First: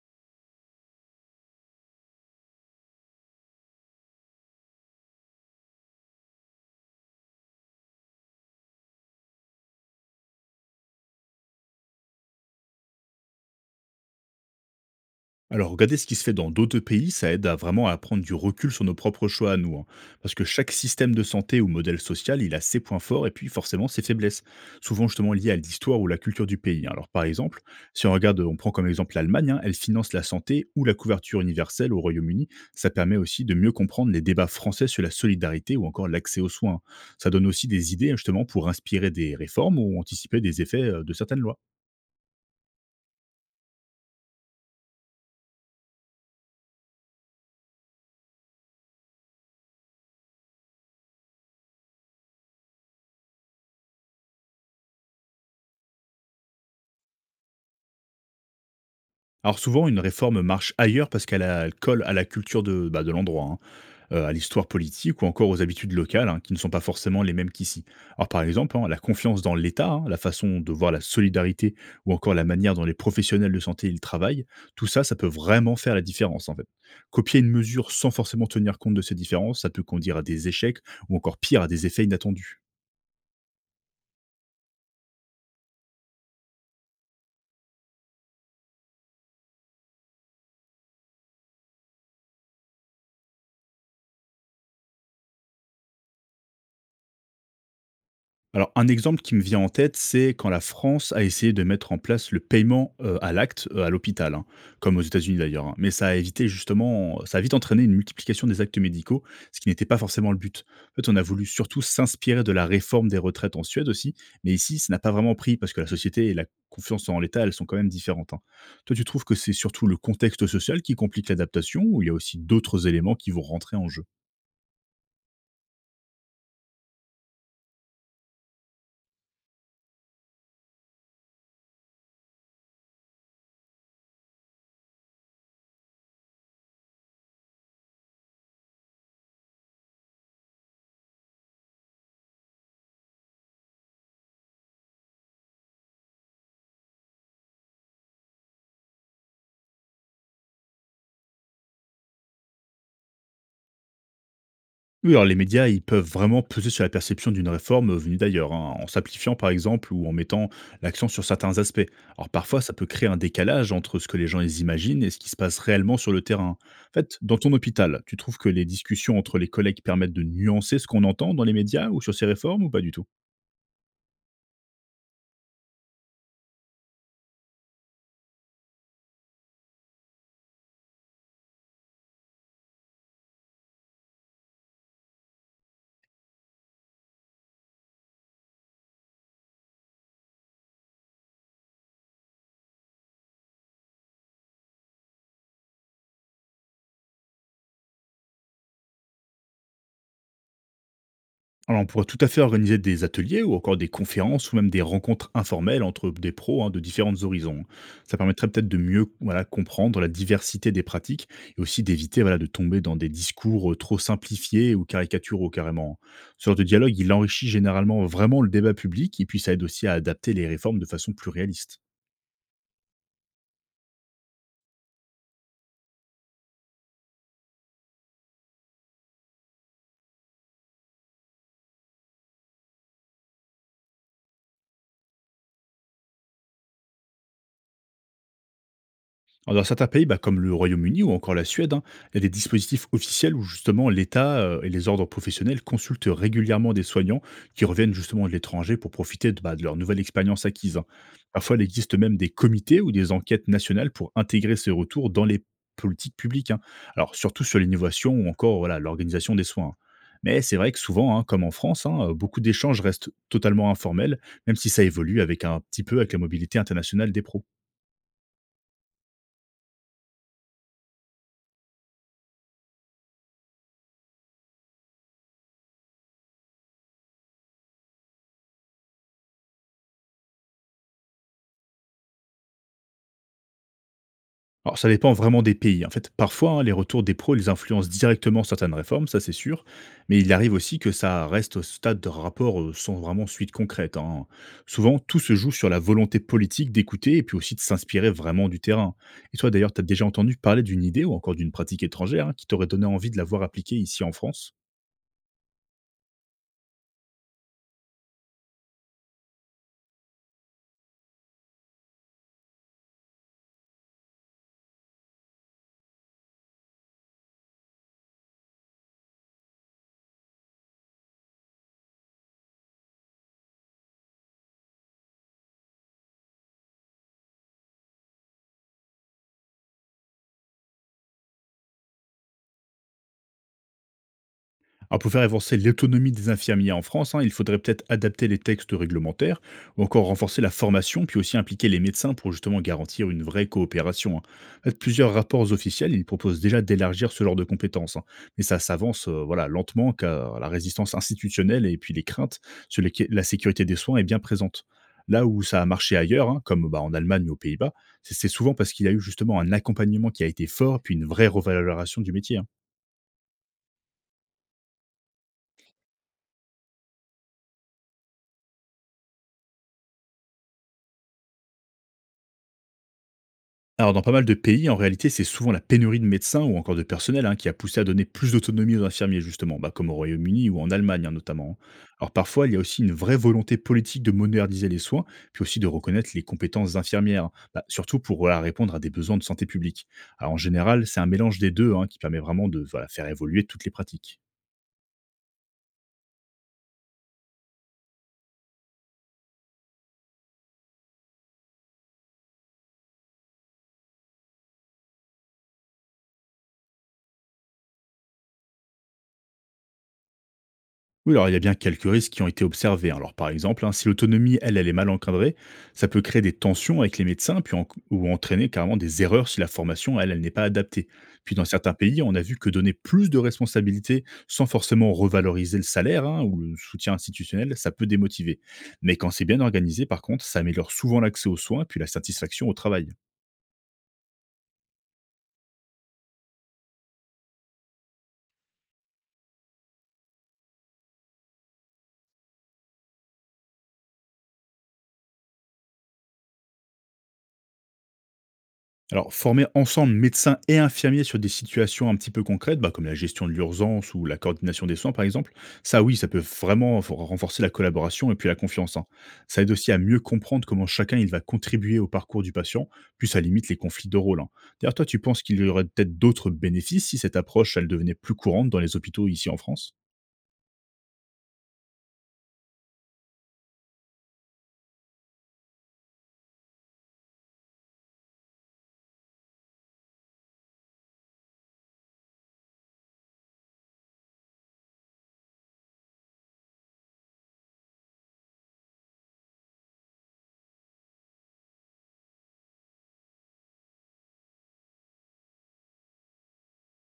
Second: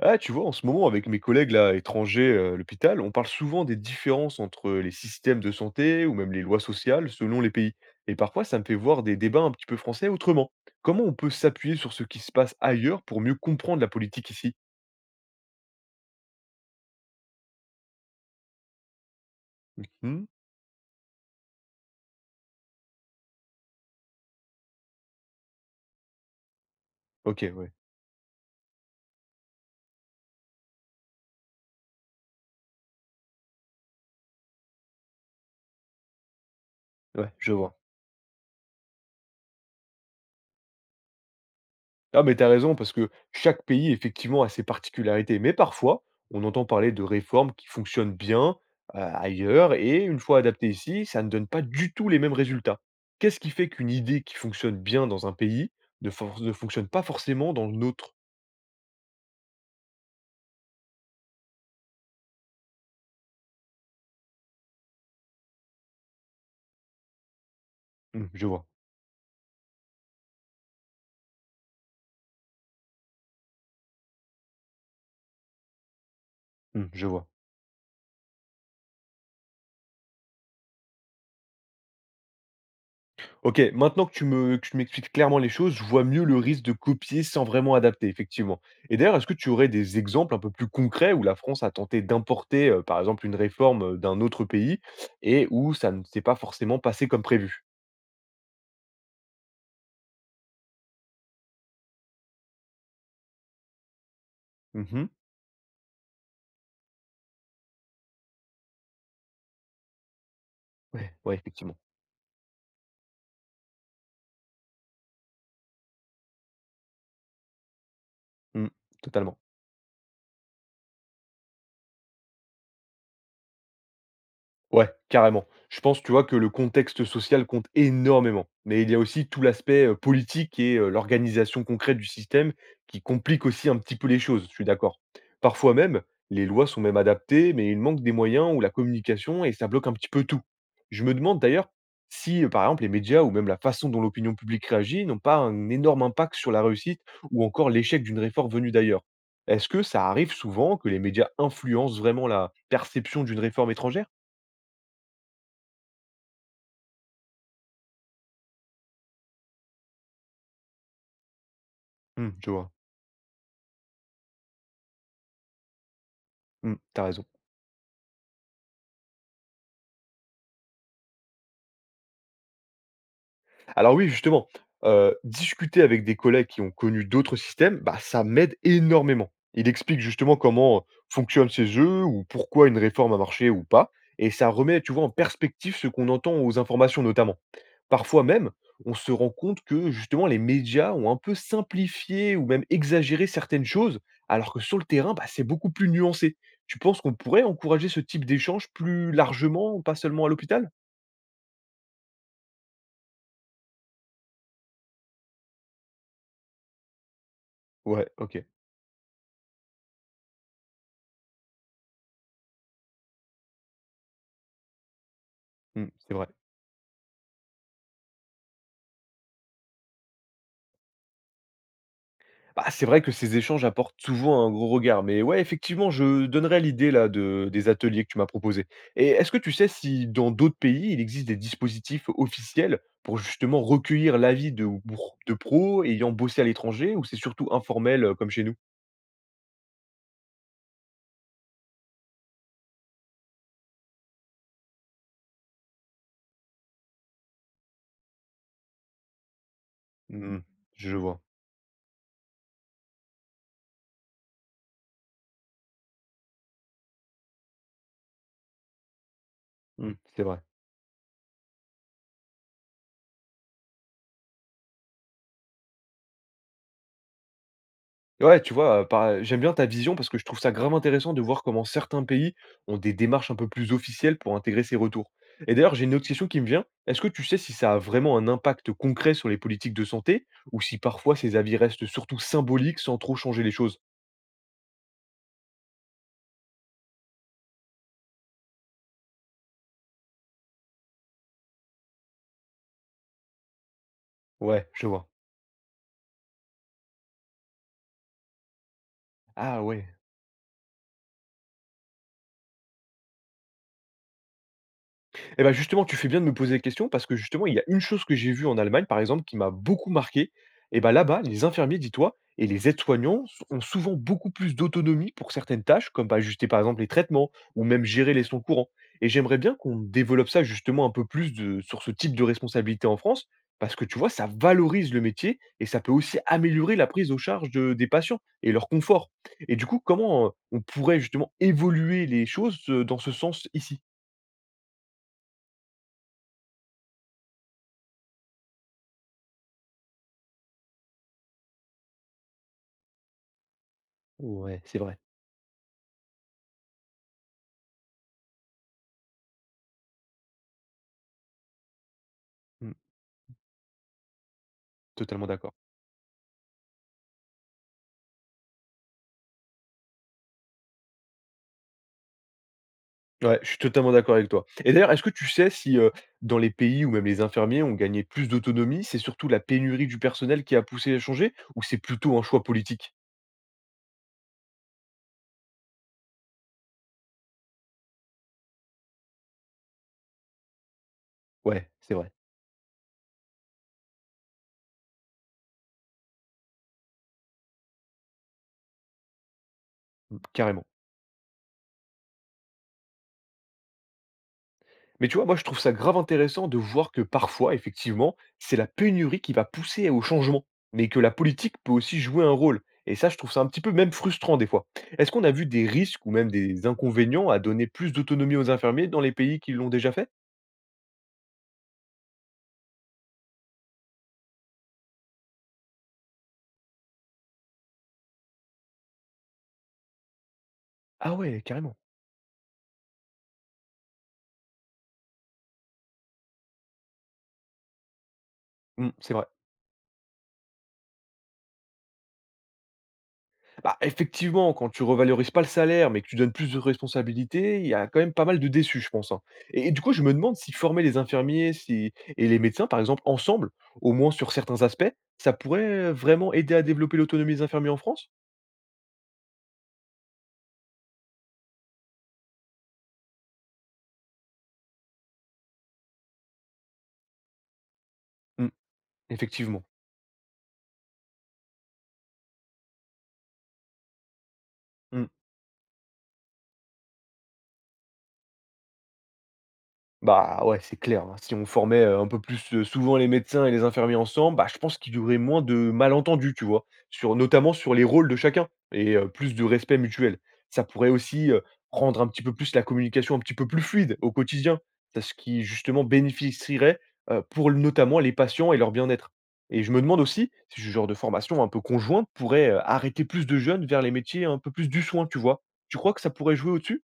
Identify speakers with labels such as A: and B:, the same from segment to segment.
A: Ah, tu vois, en ce moment, avec mes collègues là, étrangers à l'hôpital, on parle souvent des différences entre les systèmes de santé ou même les lois sociales selon les pays. Et parfois, ça me fait voir des débats un petit peu français autrement. Comment on peut s'appuyer sur ce qui se passe ailleurs pour mieux comprendre la politique ici?
B: Alors, regarder ce qui se fait dans d'autres pays, ça aide à vraiment à prendre du recul sur nos propres choix à nous. Hein.
A: Hmm,
B: Parce que chaque système de santé ou modèle social, il a ses points forts et puis forcément ses faiblesses, souvent justement liées à l'histoire ou la culture du pays. Hein. Alors, par
A: Ok,
B: exemple, si on regarde, on prend comme exemple l'Allemagne, hein, elle finance la santé ou la couverture universelle au Royaume-Uni. Ça permet aussi de mieux comprendre les débats français sur la solidarité ou encore l'accès aux soins. Hein. Ça
A: ouais,
B: donne
A: je
B: aussi
A: vois.
B: des idées justement pour inspirer des réformes ou anticiper des effets de certaines lois.
A: Ah, mais t'as raison, parce que chaque pays, effectivement, a ses particularités. Mais parfois, on entend parler de réformes qui fonctionnent bien ailleurs, et une fois adaptées ici, ça ne donne pas du tout les mêmes résultats. Qu'est-ce qui fait qu'une idée qui fonctionne bien dans un pays ne fonctionne pas forcément dans l'autre?
B: Alors souvent, une réforme marche ailleurs parce qu'elle colle à la culture de, bah, de l'endroit, hein, à l'histoire politique ou encore aux habitudes locales, hein, qui ne sont pas forcément les mêmes qu'ici. Alors par
A: Je vois.
B: exemple, hein, la confiance dans l'État, hein, la façon de voir la solidarité ou encore la manière dont les professionnels de santé ils travaillent, tout ça, ça peut vraiment faire la différence en fait.
A: Je vois.
B: Copier une mesure sans forcément tenir compte de ces différences, ça peut conduire à des échecs ou encore pire, à des effets inattendus.
A: OK, maintenant que tu me que tu m'expliques clairement les choses, je vois mieux le risque de copier sans vraiment adapter, effectivement. Et d'ailleurs, est-ce que tu aurais des exemples un peu plus concrets où la France a tenté d'importer, par exemple, une réforme, d'un autre pays et où ça ne s'est pas forcément passé comme prévu?
B: Alors, un exemple qui me vient en tête, c'est quand la France a essayé de mettre en place le paiement à l'acte à l'hôpital, hein, comme aux
A: Mmh.
B: États-Unis d'ailleurs. Hein. Mais ça a vite entraîné une multiplication des actes médicaux, ce qui n'était pas forcément le but. En fait,
A: Ouais,
B: on a
A: ouais,
B: voulu
A: effectivement.
B: surtout s'inspirer de la réforme des retraites en Suède aussi, mais ici, ça n'a pas vraiment pris parce que la société et la confiance en l'État, elles sont quand même différentes. Hein.
A: Mmh,
B: Toi, tu trouves que
A: totalement.
B: c'est surtout le contexte social qui complique l'adaptation, ou il y a aussi d'autres éléments qui vont rentrer en jeu?
A: Ouais, carrément. Je pense, tu vois, que le contexte social compte énormément. Mais il y a aussi tout l'aspect politique et l'organisation concrète du système qui complique aussi un petit peu les choses, je suis d'accord. Parfois même, les lois sont même adaptées, mais il manque des moyens ou la communication et ça bloque un petit peu tout. Je me demande d'ailleurs si, par exemple, les médias ou même la façon dont l'opinion publique réagit n'ont pas un énorme impact sur la réussite ou encore l'échec d'une réforme venue d'ailleurs. Est-ce que ça arrive souvent que les médias influencent vraiment la perception d'une réforme étrangère?
B: Oui, alors les médias, ils peuvent vraiment peser sur la perception d'une réforme venue d'ailleurs, hein, en simplifiant par exemple ou en mettant l'accent sur certains aspects. Alors
A: Mmh, je
B: parfois,
A: vois.
B: ça peut créer un décalage entre ce que les gens ils imaginent et ce qui se passe réellement sur le terrain.
A: Mmh,
B: En
A: tu
B: fait,
A: raison.
B: dans ton hôpital, tu trouves que les discussions entre les collègues permettent de nuancer ce qu'on entend dans les médias ou sur ces réformes ou pas du tout?
A: Alors oui, justement, discuter avec des collègues qui ont connu d'autres systèmes, bah, ça m'aide énormément. Il explique justement comment fonctionnent ces jeux ou pourquoi une réforme a marché ou pas et ça remet, tu vois, en perspective ce qu'on entend aux informations notamment. Parfois même, on se rend compte que justement les médias ont un peu simplifié ou même exagéré certaines choses, alors que sur le terrain, bah, c'est beaucoup plus nuancé. Tu penses qu'on pourrait encourager ce type d'échange plus largement, pas seulement à l'hôpital?
B: Alors, on pourrait tout à fait organiser des ateliers ou encore des conférences ou même des rencontres informelles entre des pros, hein, de différents horizons.
A: Ouais,
B: Ça
A: OK.
B: permettrait peut-être de mieux voilà, comprendre la diversité des pratiques et aussi d'éviter voilà, de tomber dans des discours trop simplifiés ou caricaturaux
A: Mmh,
B: carrément.
A: c'est vrai.
B: Ce genre de dialogue, il enrichit généralement vraiment le débat public et puis ça aide aussi à adapter les réformes de façon plus réaliste.
A: Bah, c'est vrai que ces échanges apportent souvent un gros regard, mais ouais, effectivement, je donnerais l'idée là de des ateliers que tu m'as proposés. Et est-ce que tu sais si dans d'autres pays, il existe des dispositifs officiels pour justement recueillir l'avis de bour de pros ayant bossé à l'étranger ou c'est surtout informel, comme chez nous?
B: Alors, dans certains pays, bah, comme le Royaume-Uni ou encore la Suède, hein, il y a des dispositifs officiels où justement l'État et les ordres professionnels consultent régulièrement des soignants qui reviennent justement de l'étranger pour profiter de, bah, de leur nouvelle
A: Mmh,
B: expérience acquise. Hein.
A: je vois.
B: Parfois, il existe même des comités ou des enquêtes nationales pour intégrer ces retours dans les politiques publiques. Hein. Alors, surtout sur l'innovation ou encore voilà, l'organisation des soins. Hein.
A: Mmh, c'est vrai.
B: Mais c'est vrai que souvent, hein, comme en France, hein, beaucoup d'échanges restent totalement informels, même si ça évolue avec un petit peu avec la mobilité internationale des pros.
A: Ouais, tu vois, par j'aime bien ta vision parce que je trouve ça grave intéressant de voir comment certains pays ont des démarches un peu plus officielles pour intégrer ces retours. Et d'ailleurs, j'ai une autre question qui me vient. Est-ce que tu sais si ça a vraiment un impact concret sur les politiques de santé ou si parfois ces avis restent surtout symboliques sans trop changer les choses?
B: Alors, ça dépend vraiment des pays. En fait, parfois, hein, les retours des pros, ils influencent directement certaines réformes, ça c'est sûr, mais il arrive aussi que ça reste au stade de rapport sans vraiment suite concrète. Hein.
A: Ouais, je
B: Souvent,
A: vois.
B: tout se joue sur la volonté politique d'écouter et puis aussi de s'inspirer vraiment du terrain. Et toi,
A: Ah
B: d'ailleurs, tu as
A: ouais.
B: déjà entendu parler d'une idée ou encore d'une pratique étrangère, hein, qui t'aurait donné envie de la voir appliquée ici en France?
A: Et ben justement, tu fais bien de me poser la question parce que justement, il y a une chose que j'ai vue en Allemagne, par exemple, qui m'a beaucoup marqué. Et ben là-bas, les infirmiers, dis-toi, et les ont souvent beaucoup plus d'autonomie pour certaines tâches, comme bah, ajuster par exemple les traitements ou même gérer les sons courants. Et j'aimerais bien qu'on développe ça justement un peu sur ce type de responsabilité en France, parce que tu vois, ça valorise le métier et ça peut aussi améliorer la prise en charge des patients et leur confort. Et du coup, comment on pourrait justement évoluer les choses dans ce sens ici?
B: Alors pour faire avancer l'autonomie des infirmiers en France, hein, il faudrait peut-être adapter les textes réglementaires ou encore renforcer la formation, puis aussi impliquer les médecins pour justement garantir une vraie coopération. Hein. En
A: Ouais,
B: fait,
A: c'est vrai.
B: plusieurs rapports officiels, ils proposent déjà d'élargir ce genre de compétences, hein, mais ça s'avance voilà, lentement car la résistance institutionnelle et puis les craintes sur lesquelles la sécurité des soins est bien présente. Là
A: Totalement
B: où
A: d'accord.
B: ça a marché ailleurs, hein, comme bah, en Allemagne ou aux Pays-Bas, c'est souvent parce qu'il y a eu justement un accompagnement qui a été fort, puis une vraie revalorisation du métier. Hein.
A: Ouais, je suis totalement d'accord avec toi. Et d'ailleurs, est-ce que tu sais si, dans les pays où même les infirmiers ont gagné plus d'autonomie, c'est surtout la pénurie du personnel qui a poussé à changer ou c'est plutôt un choix politique?
B: Alors, dans pas mal de pays, en réalité, c'est souvent la pénurie de médecins ou encore de personnel, hein, qui a poussé à donner plus d'autonomie aux infirmiers, justement, bah, comme au Royaume-Uni ou en Allemagne, hein, notamment. Hein.
A: Ouais, c'est
B: Alors,
A: vrai.
B: parfois, il y a aussi une vraie volonté politique de moderniser les soins, puis aussi de reconnaître les compétences infirmières, bah, surtout pour voilà, répondre à des besoins de santé publique.
A: Mmh,
B: Alors, en
A: carrément.
B: général, c'est un mélange des deux, hein, qui permet vraiment de voilà, faire évoluer toutes les pratiques.
A: Mais tu vois, moi, je trouve ça grave intéressant de voir que parfois, effectivement, c'est la pénurie qui va pousser au changement, mais que la politique peut aussi jouer un rôle. Et ça, je trouve ça un petit peu même frustrant des fois. Est-ce qu'on a vu des risques ou même des inconvénients à donner plus d'autonomie aux infirmiers dans les pays qui l'ont déjà fait?
B: Oui, alors il y a bien quelques risques qui ont été observés. Hein. Alors par exemple, hein, si l'autonomie, elle, elle est mal encadrée, ça peut créer des tensions avec les médecins puis ou entraîner carrément des erreurs si la formation, elle, elle n'est pas adaptée.
A: Ah
B: Puis
A: ouais,
B: dans certains
A: carrément.
B: pays, on a vu que donner plus de responsabilités sans forcément revaloriser le salaire, hein, ou le soutien institutionnel, ça peut démotiver.
A: Mmh,
B: Mais quand
A: c'est
B: c'est
A: vrai.
B: bien organisé, par contre, ça améliore souvent l'accès aux soins puis la satisfaction au travail.
A: Bah, effectivement, quand tu revalorises pas le salaire, mais que tu donnes plus de responsabilités, il y a quand même pas mal de déçus, je pense, hein. Et du coup, je me demande si former les infirmiers si et les médecins, par exemple, ensemble, au moins sur certains aspects, ça pourrait vraiment aider à développer l'autonomie des infirmiers en France?
B: Alors, former ensemble médecins et infirmiers sur des situations un petit peu concrètes, bah, comme la gestion de l'urgence ou la coordination des soins, par exemple, ça oui, ça peut vraiment renforcer la collaboration et puis la
A: Mmh,
B: confiance. Hein. Ça aide
A: effectivement.
B: aussi à mieux comprendre comment chacun il va contribuer au parcours du patient, puis ça limite les conflits de rôle. Hein. D'ailleurs, toi, tu
A: Mmh.
B: penses qu'il y aurait peut-être d'autres bénéfices si cette approche, elle devenait plus courante dans les hôpitaux ici en France?
A: Bah, ouais, c'est clair, hein. Si on formait, un peu plus, souvent les médecins et les infirmiers ensemble, bah, je pense qu'il y aurait moins de malentendus, tu vois? Sur notamment sur les rôles de chacun et plus de respect mutuel. Ça pourrait aussi, rendre un petit peu plus la communication un petit peu plus fluide au quotidien. C'est ce qui justement bénéficierait, pour notamment les patients et leur bien-être, et je me demande aussi si ce genre de formation un peu conjointe pourrait, arrêter plus de jeunes vers les métiers un peu plus du soin, tu vois? Tu crois que ça pourrait jouer au-dessus?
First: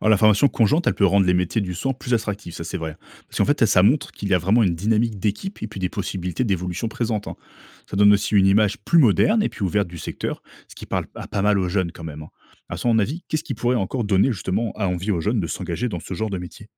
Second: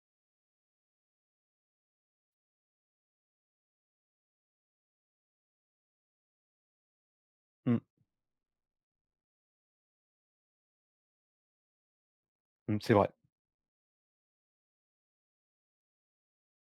B: Alors la formation conjointe, elle peut rendre les métiers du soin plus attractifs, ça c'est vrai. Parce qu'en fait, ça montre qu'il y a vraiment une dynamique d'équipe et puis des possibilités d'évolution présentes. Hein.
A: Mmh.
B: Ça donne aussi une image plus moderne et puis ouverte du secteur, ce qui parle à pas mal aux jeunes quand même. Hein. À
A: Mmh, c'est
B: son
A: vrai.
B: avis, qu'est-ce qui pourrait encore donner justement à envie aux jeunes de s'engager dans ce genre de métier?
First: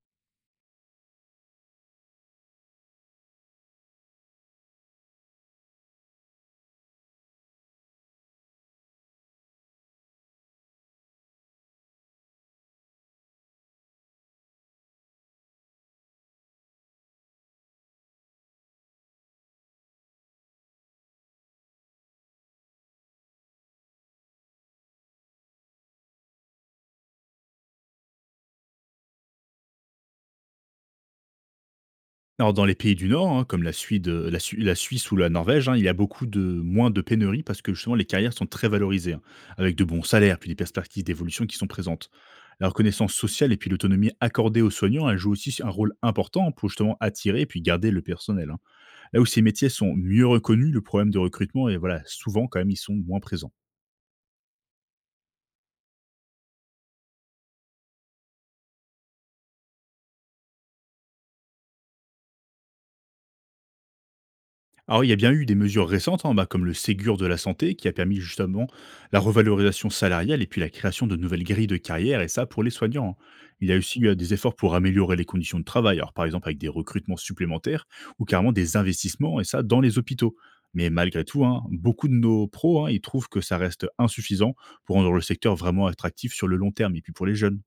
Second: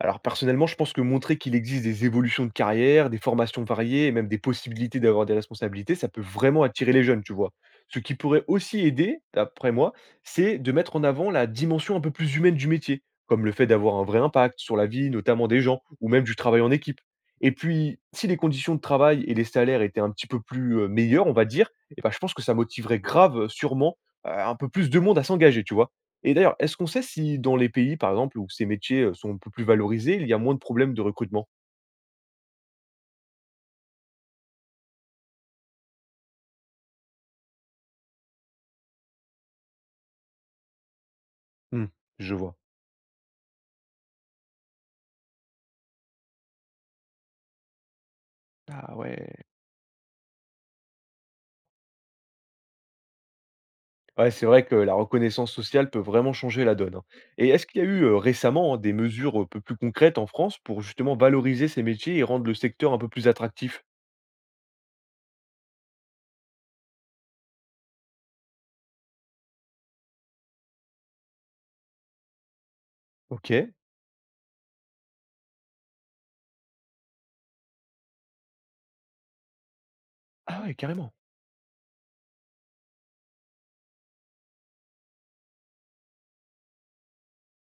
A: Alors personnellement, je pense que montrer qu'il existe des évolutions de carrière, des formations variées et même des possibilités d'avoir des responsabilités, ça peut vraiment attirer les jeunes, tu vois. Ce qui pourrait aussi aider, d'après moi, c'est de mettre en avant la dimension un peu plus humaine du métier, comme le fait d'avoir un vrai impact sur la vie, notamment des gens, ou même du travail en équipe. Et puis, si les conditions de travail et les salaires étaient un petit peu plus meilleurs, on va dire, eh ben, je pense que ça motiverait grave, sûrement, un peu plus de monde à s'engager, tu vois. Et d'ailleurs, est-ce qu'on sait si dans les pays, par exemple, où ces métiers, sont un peu plus valorisés, il y a moins de problèmes de recrutement?
B: Alors dans les pays du Nord, hein, comme la Suède, la Suisse ou la Norvège, hein, il y a beaucoup de moins de pénuries parce que justement les carrières sont très valorisées, hein, avec de bons salaires, puis des perspectives d'évolution qui sont
A: Mmh,
B: présentes.
A: je vois.
B: La reconnaissance sociale et puis l'autonomie accordée aux soignants, elle joue aussi un rôle important pour justement attirer et puis garder le personnel, hein.
A: Ah
B: Là où
A: ouais.
B: ces métiers sont mieux reconnus, le problème de recrutement et voilà, souvent quand même ils sont moins présents.
A: Ouais, c'est vrai que la reconnaissance sociale peut vraiment changer la donne, hein. Et est-ce qu'il y a eu, récemment, hein, des mesures un peu plus concrètes en France pour justement valoriser ces métiers et rendre le secteur un peu plus attractif?
B: Alors, il y a bien eu des mesures récentes, hein, bah, comme le Ségur de la santé, qui a permis justement la revalorisation salariale et puis la création de nouvelles grilles de carrière, et ça pour les soignants. Hein. Il y
A: OK.
B: a aussi eu des efforts pour améliorer les conditions de travail, alors par exemple avec des recrutements supplémentaires ou carrément des investissements, et ça dans les hôpitaux.
A: Ah ouais,
B: Mais
A: carrément.
B: malgré tout, hein, beaucoup de nos pros, hein, ils trouvent que ça reste insuffisant pour rendre le secteur vraiment attractif sur le long terme et puis pour les jeunes.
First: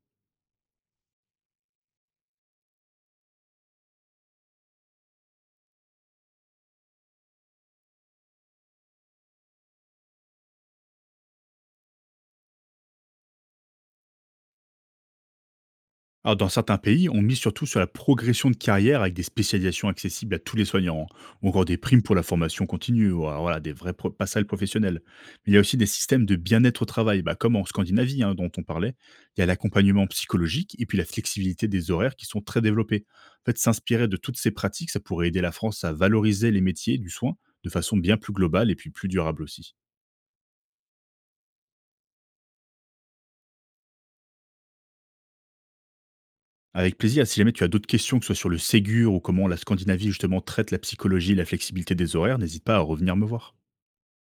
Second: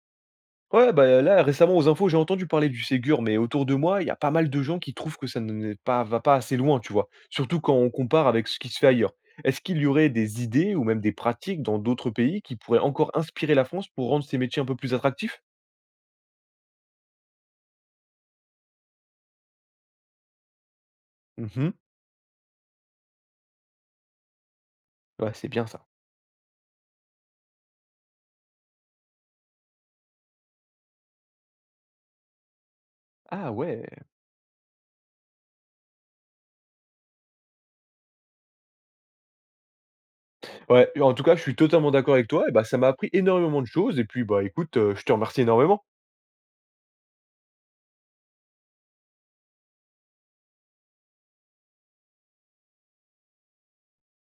A: Ouais, bah, là, récemment, aux infos, j'ai entendu parler du Ségur, mais autour de moi, il y a pas mal de gens qui trouvent que ça ne pas, va pas assez loin, tu vois. Surtout quand on compare avec ce qui se fait ailleurs. Est-ce qu'il y aurait des idées ou même des pratiques dans d'autres pays qui pourraient encore inspirer la France pour rendre ces métiers un peu plus attractifs?
B: Alors, dans certains pays, on mise surtout sur la progression de carrière avec des spécialisations accessibles à tous les soignants, hein, ou encore
A: Mhm.
B: des primes pour la formation continue, ou alors, voilà, des vrais passerelles professionnelles.
A: Ouais, c'est
B: Mais il y a
A: bien
B: aussi des
A: ça.
B: systèmes de bien-être au travail, bah, comme en Scandinavie, hein, dont on parlait. Il y a l'accompagnement psychologique et puis la flexibilité des horaires qui sont très développés. En
A: Ah
B: fait,
A: ouais.
B: s'inspirer de toutes ces pratiques, ça pourrait aider la France à valoriser les métiers du soin de façon bien plus globale et puis plus durable aussi.
A: Ouais, en tout cas, je suis totalement d'accord avec toi. Et bah, ça m'a appris énormément de choses. Et puis, bah, écoute, je te remercie énormément.
B: Avec plaisir. Si jamais tu as d'autres questions, que ce soit sur le Ségur ou comment la Scandinavie justement traite la psychologie et la flexibilité des horaires, n'hésite pas à revenir me voir.